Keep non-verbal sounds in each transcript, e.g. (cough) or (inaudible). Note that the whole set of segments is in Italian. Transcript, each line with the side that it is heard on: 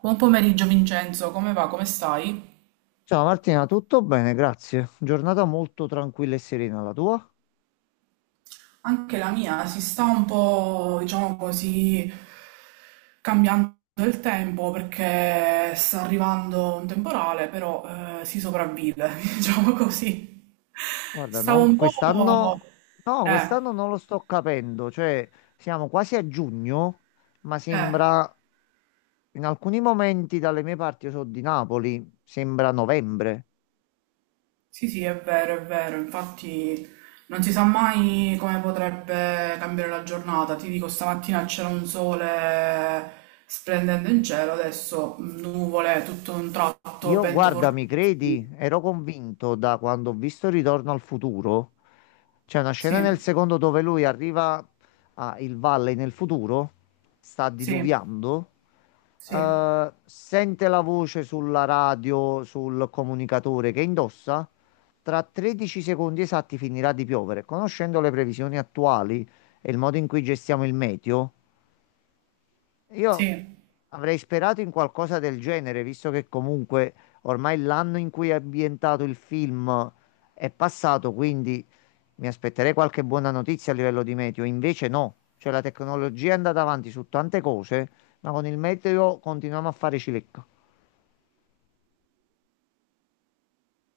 right: Buon pomeriggio Vincenzo, come va? Come stai?
left: Ciao Martina, tutto bene, grazie. Giornata molto tranquilla e serena la tua?
right: Anche la mia si sta un po', diciamo così, cambiando il tempo perché sta arrivando un temporale, però si sopravvive, (laughs) diciamo così.
left: Guarda,
right: Stavo un po'...
left: quest'anno no,
right: Eh,
left: quest'anno non lo sto capendo, cioè siamo quasi a giugno, ma
right: eh.
left: sembra in alcuni momenti dalle mie parti, io sono di Napoli, sembra novembre.
right: Sì, sì, è vero, è vero. Infatti non si sa mai come potrebbe cambiare la giornata. Ti dico, stamattina c'era un sole splendente in cielo, adesso nuvole, tutto un tratto,
left: Io,
right: vento
left: guarda, mi credi?
right: fortissimo.
left: Ero convinto da quando ho visto Ritorno al futuro. C'è una scena nel
right: Sì,
left: secondo dove lui arriva a Il Valle nel futuro, sta
right: sì,
left: diluviando,
right: sì,
left: sente la voce sulla radio, sul comunicatore che indossa. Tra 13 secondi esatti finirà di piovere. Conoscendo le previsioni attuali e il modo in cui gestiamo il meteo. Io
right: sì.
left: avrei sperato in qualcosa del genere, visto che comunque ormai l'anno in cui è ambientato il film è passato, quindi mi aspetterei qualche buona notizia a livello di meteo. Invece no, cioè la tecnologia è andata avanti su tante cose, ma con il meteo continuiamo a fare cilecca.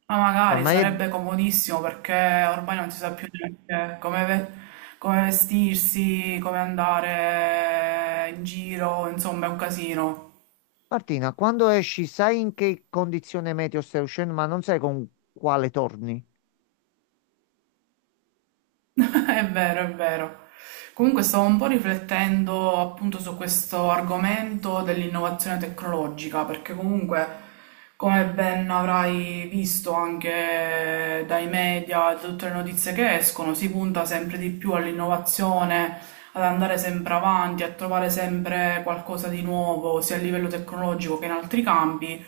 right: Ma magari
left: Ormai è...
right: sarebbe comodissimo perché ormai non si sa più neanche come, come vestirsi, come andare in giro, insomma, è un casino.
left: Martina, quando esci sai in che condizione meteo stai uscendo, ma non sai con quale torni.
right: (laughs) È vero, è vero. Comunque stavo un po' riflettendo appunto su questo argomento dell'innovazione tecnologica, perché comunque, come ben avrai visto anche dai media, da tutte le notizie che escono, si punta sempre di più all'innovazione, ad andare sempre avanti, a trovare sempre qualcosa di nuovo, sia a livello tecnologico che in altri campi.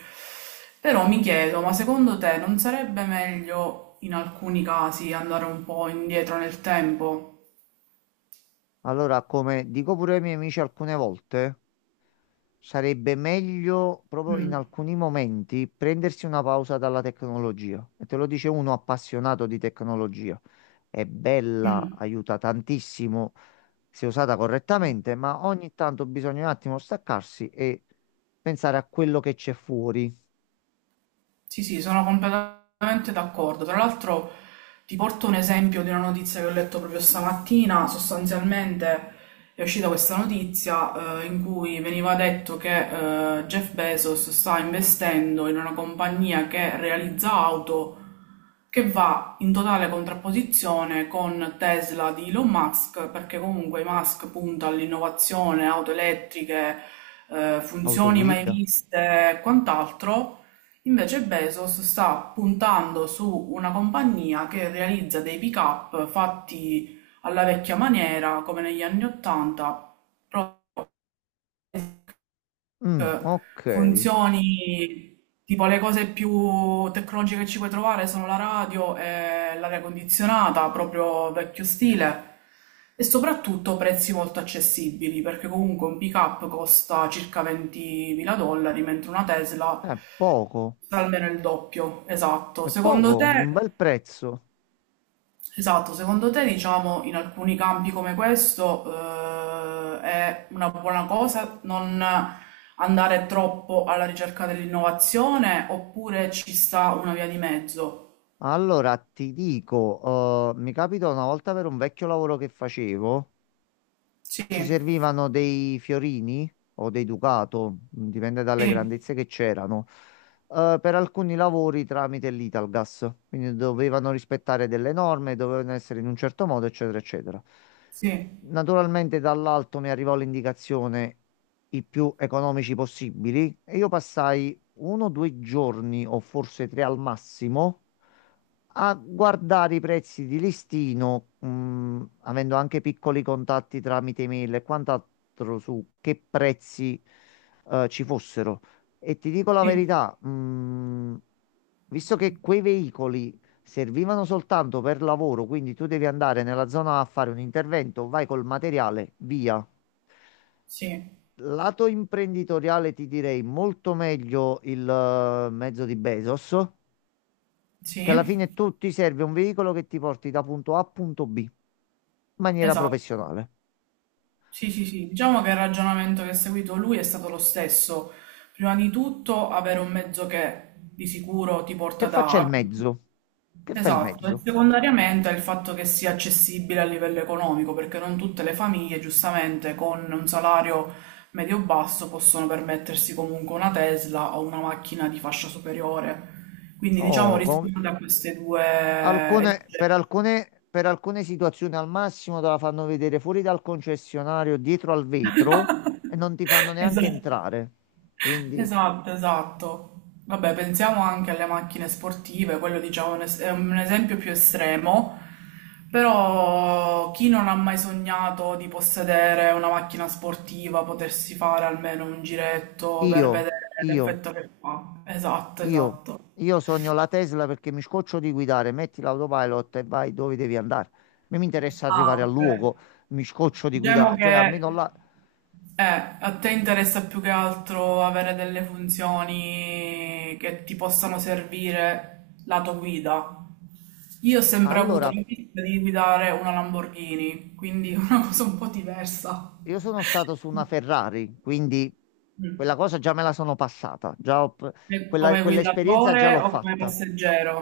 right: Però mi chiedo, ma secondo te non sarebbe meglio in alcuni casi andare un po' indietro nel tempo?
left: Allora, come dico pure ai miei amici alcune volte, sarebbe meglio proprio in
right: Mm,
left: alcuni momenti prendersi una pausa dalla tecnologia. E te lo dice uno appassionato di tecnologia. È bella,
right: mm.
left: aiuta tantissimo se usata correttamente, ma ogni tanto bisogna un attimo staccarsi e pensare a quello che c'è fuori.
right: Sì, sì, sono completamente d'accordo. Tra l'altro ti porto un esempio di una notizia che ho letto proprio stamattina. Sostanzialmente è uscita questa notizia in cui veniva detto che Jeff Bezos sta investendo in una compagnia che realizza auto che va in totale contrapposizione con Tesla di Elon Musk, perché comunque Musk punta all'innovazione, auto elettriche, funzioni mai
left: Autoguida.
right: viste e quant'altro. Invece Bezos sta puntando su una compagnia che realizza dei pick-up fatti alla vecchia maniera, come negli anni Ottanta.
left: Mm, ok,
right: Funzioni, tipo le cose più tecnologiche che ci puoi trovare sono la radio e l'aria condizionata, proprio vecchio stile, e soprattutto prezzi molto accessibili, perché comunque un pick-up costa circa 20.000 dollari, mentre una Tesla
left: è poco,
right: costa almeno il doppio. Esatto.
left: è
right: Secondo
left: poco, un
right: te
left: bel prezzo.
right: esatto, secondo te, diciamo, in alcuni campi come questo, è una buona cosa non andare troppo alla ricerca dell'innovazione oppure ci sta una via di mezzo?
left: Allora ti dico, mi capita una volta per un vecchio lavoro che facevo.
right: Sì,
left: Ci servivano dei fiorini o dei Ducato, dipende dalle
right: sì,
left: grandezze che c'erano, per alcuni lavori tramite l'Italgas. Quindi dovevano rispettare delle norme, dovevano essere in un certo modo, eccetera, eccetera.
right: sì,
left: Naturalmente dall'alto mi arrivò l'indicazione i più economici possibili e io passai uno o due giorni o forse tre al massimo a guardare i prezzi di listino, avendo anche piccoli contatti tramite email e quant'altro su che prezzi ci fossero. E ti dico la
right: sì,
left: verità, visto che quei veicoli servivano soltanto per lavoro, quindi tu devi andare nella zona a fare un intervento, vai col materiale, via.
right: sì,
left: Lato imprenditoriale ti direi molto meglio il mezzo di Bezos, che alla
right: sì,
left: fine tu ti serve un veicolo che ti porti da punto A a punto B in maniera
right: esatto.
left: professionale.
right: Sì, sì, sì. Diciamo che il ragionamento che ha seguito lui è stato lo stesso. Prima di tutto, avere un mezzo che di sicuro ti
left: Che
right: porta
left: faccia
right: da
left: il
right: A.
left: mezzo? Che fa il
right: Esatto, e
left: mezzo?
right: secondariamente è il fatto che sia accessibile a livello economico, perché non tutte le famiglie, giustamente, con un salario medio-basso possono permettersi comunque una Tesla o una macchina di fascia superiore. Quindi, diciamo,
left: No, co-
right: risponde a queste due...
left: Alcune, per alcune situazioni al massimo te la fanno vedere fuori dal concessionario, dietro al vetro e non ti fanno
right: (laughs)
left: neanche
right: Esatto.
left: entrare. Quindi
right: Esatto, esatto. Vabbè, pensiamo anche alle macchine sportive, quello diciamo è un è un esempio più estremo, però chi non ha mai sognato di possedere una macchina sportiva, potersi fare almeno un giretto per
left: io,
right: vedere
left: io,
right: l'effetto che fa. Esatto,
left: io,
right: esatto.
left: io sogno la Tesla perché mi scoccio di guidare, metti l'autopilot e vai dove devi andare. Non mi interessa
right: Ah,
left: arrivare al
right: ok.
left: luogo, mi scoccio di
right: Diciamo
left: guidare, cioè
right: che
left: almeno là.
right: eh, a te interessa più che altro avere delle funzioni che ti possano servire lato guida. Io ho sempre avuto
left: Allora,
right: l'ambizione di guidare una Lamborghini, quindi (laughs) una cosa un po' diversa.
left: io sono stato su una Ferrari, quindi quella
right: Mm.
left: cosa già me la sono passata,
right: E come
left: quell'esperienza
right: guidatore
left: già l'ho
right: o come
left: fatta.
right: passeggero?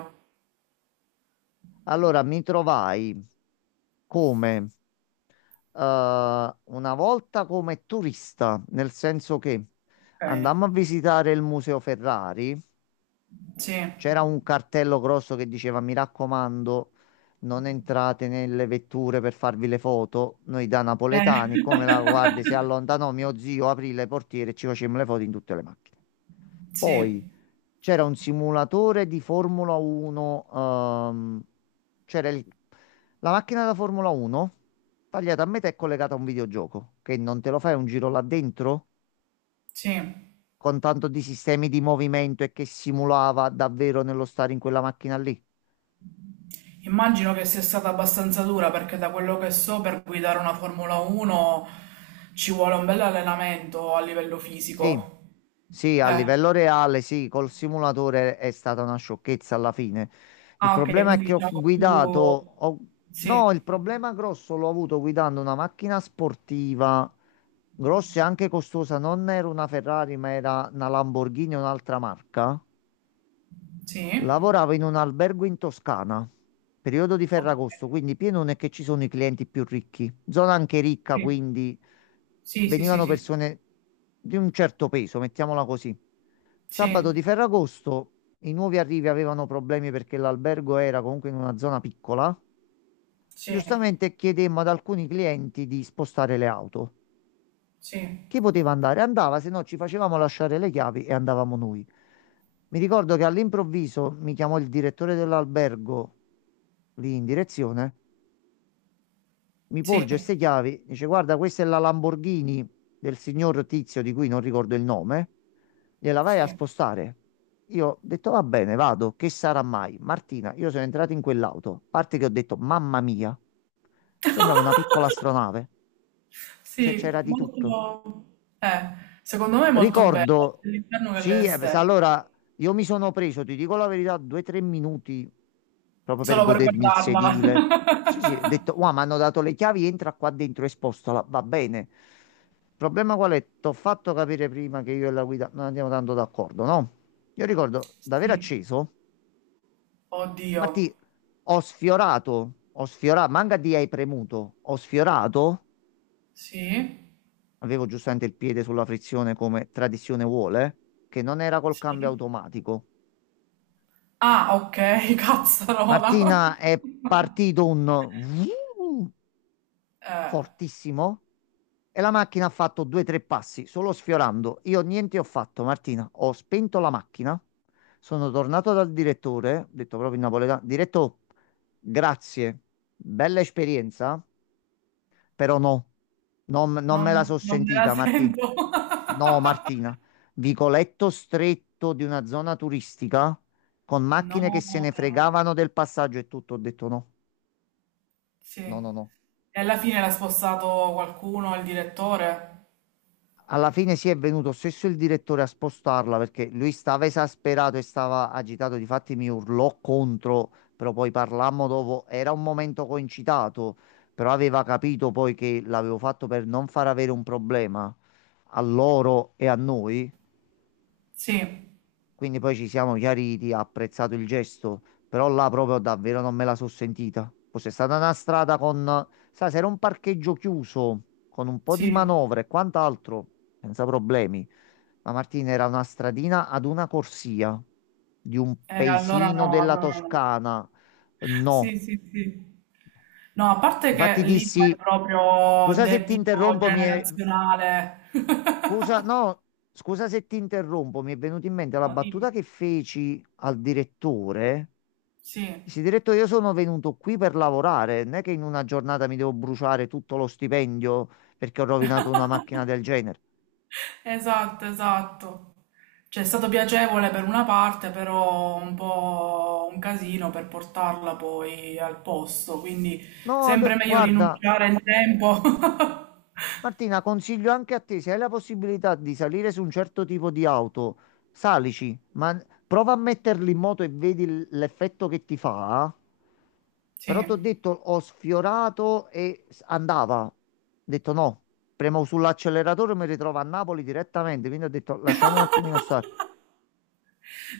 left: Allora, mi trovai come una volta come turista, nel senso che
right: Ok,
left: andammo a visitare il Museo Ferrari,
right: sì.
left: c'era un cartello grosso che diceva: Mi raccomando, non entrate nelle vetture per farvi le foto. Noi da
right: Eh.
left: napoletani, come la guardia si
right: (laughs)
left: allontanò, mio zio aprì le portiere e ci facemmo le foto in tutte le macchine. Poi
right: Sì,
left: c'era un simulatore di Formula 1, c'era il- la macchina da Formula 1 tagliata a metà e collegata a un videogioco, che non te lo fai un giro là dentro
right: sì.
left: con tanto di sistemi di movimento e che simulava davvero nello stare in quella macchina lì.
right: Immagino che sia stata abbastanza dura perché da quello che so per guidare una Formula 1 ci vuole un bel allenamento a livello
left: Sì,
right: fisico.
left: sì, a
right: Eh.
left: livello reale, sì, col simulatore è stata una sciocchezza alla fine. Il
right: Ah, ok,
left: problema è che
right: quindi
left: ho
right: diciamo
left: guidato,
right: più...
left: ho-
right: Sì,
left: no, il problema grosso l'ho avuto guidando una macchina sportiva, grossa e anche costosa, non era una Ferrari, ma era una Lamborghini, un'altra marca.
right: sì.
left: Lavoravo in un albergo in Toscana, periodo di
right: Ok,
left: Ferragosto, quindi pieno non è che ci sono i clienti più ricchi, zona anche ricca, quindi
right: sì, sì, sì, sì,
left: venivano
right: sì.
left: persone di un certo peso, mettiamola così.
right: Sì,
left: Sabato di Ferragosto i nuovi arrivi avevano problemi perché l'albergo era comunque in una zona piccola.
right: sì,
left: Giustamente chiedemmo ad alcuni clienti di spostare le auto.
right: sì,
left: Chi poteva andare? Andava, se no ci facevamo lasciare le chiavi e andavamo noi. Mi ricordo che all'improvviso mi chiamò il direttore dell'albergo lì in direzione, mi
right: sì,
left: porge queste chiavi, dice guarda, questa è la Lamborghini del signor Tizio di cui non ricordo il nome, gliela vai a
right: sì.
left: spostare. Io ho detto va bene, vado, che sarà mai? Martina, io sono entrato in quell'auto, a parte che ho detto mamma mia, sembrava una piccola
right: (laughs)
left: astronave, cioè
right: Sì,
left: c'era di tutto.
right: molto... Eh, secondo me è molto bella,
left: Ricordo,
right: sia l'interno che
left: sì, sa,
right: l'esterno.
left: allora io mi sono preso, ti dico la verità, due o tre minuti proprio per
right: Solo per
left: godermi il
right: guardarla.
left: sedile.
right: (laughs)
left: Sì, sì, ho detto, wow, mi hanno dato le chiavi, entra qua dentro e spostala, va bene. Il problema qual è? T'ho fatto capire prima che io e la guida non andiamo tanto d'accordo, no? Io ricordo d'aver
right: Sì,
left: acceso,
right: oddio.
left: Martì, manca di hai premuto, ho sfiorato,
right: Sì,
left: avevo giustamente il piede sulla frizione come tradizione vuole, che non era col cambio
right: sì.
left: automatico.
right: Ah, ok, (laughs) cazzarola.
left: Martina è partito un vroom
right: Eh,
left: fortissimo e la macchina ha fatto due o tre passi, solo sfiorando. Io niente ho fatto, Martina. Ho spento la macchina. Sono tornato dal direttore, ho detto proprio in napoletano, diretto, grazie, bella esperienza, però no, non
right: non,
left: me la so
right: non me la
left: sentita, Martina.
right: sento.
left: No,
right: (laughs)
left: Martina, vicoletto stretto di una zona turistica con
right: No,
left: macchine che se
right: no,
left: ne
right: no, no.
left: fregavano del passaggio e tutto, ho detto no.
right: Sì.
left: No, no, no.
right: E alla fine l'ha spostato qualcuno, il direttore?
left: Alla fine si è venuto stesso il direttore a spostarla perché lui stava esasperato e stava agitato. Difatti mi urlò contro, però poi parlammo dopo. Era un momento concitato, però aveva capito poi che l'avevo fatto per non far avere un problema a loro e a noi.
right: Sì,
left: Quindi poi ci siamo chiariti, ha apprezzato il gesto, però là proprio davvero non me la sono sentita. Fosse stata una strada con, sai, se era un parcheggio chiuso, con un po' di
right: sì,
left: manovre e quant'altro, senza problemi. Ma Martina era una stradina ad una corsia di un
right: allora
left: paesino
right: no,
left: della
right: allora no.
left: Toscana.
right: Sì,
left: No.
right: sì, sì. No, a parte
left: Infatti
right: che lì è
left: dissi,
right: proprio
left: scusa se ti
right: debito
left: interrompo, mi è...
right: generazionale. (laughs)
left: Scusa, no, scusa se ti interrompo, mi è venuta in mente la
right: No,
left: battuta
right: dimmi.
left: che feci al direttore.
right: Sì.
left: Dici, diretto, io sono venuto qui per lavorare, non è che in una giornata mi devo bruciare tutto lo stipendio perché ho rovinato una macchina
right: (laughs)
left: del genere.
right: Esatto, esatto. Cioè, è stato piacevole per una parte, però un po' un casino per portarla poi al posto, quindi
left: No, d-
right: sempre meglio
left: guarda,
right: rinunciare in tempo.
left: Martina, consiglio anche a te, se hai la possibilità di salire su un certo tipo di auto, salici, ma prova a metterli in moto e vedi l'effetto che ti fa.
right: (laughs)
left: Però ti
right: Sì.
left: ho detto, ho sfiorato e andava. Ho detto no, premo sull'acceleratore e mi ritrovo a Napoli direttamente, quindi ho detto lasciamo un attimino stare.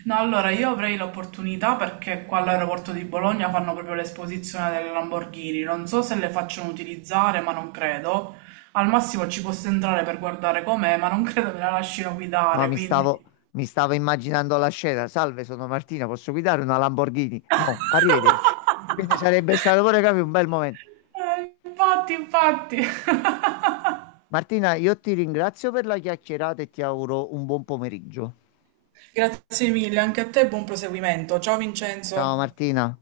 right: No, allora io avrei l'opportunità perché qua all'aeroporto di Bologna fanno proprio l'esposizione delle Lamborghini. Non so se le facciano utilizzare, ma non credo. Al massimo ci posso entrare per guardare com'è, ma non (laughs) credo me la lasciano
left: No,
right: guidare, quindi...
left: mi stavo immaginando la scena. Salve, sono Martina, posso guidare una Lamborghini? No, arrivederci. Quindi sarebbe stato pure capi, un bel momento.
right: Infatti, infatti. (laughs)
left: Martina, io ti ringrazio per la chiacchierata e ti auguro un buon pomeriggio.
right: Grazie mille, anche a te buon proseguimento. Ciao
left: Ciao
right: Vincenzo.
left: Martina.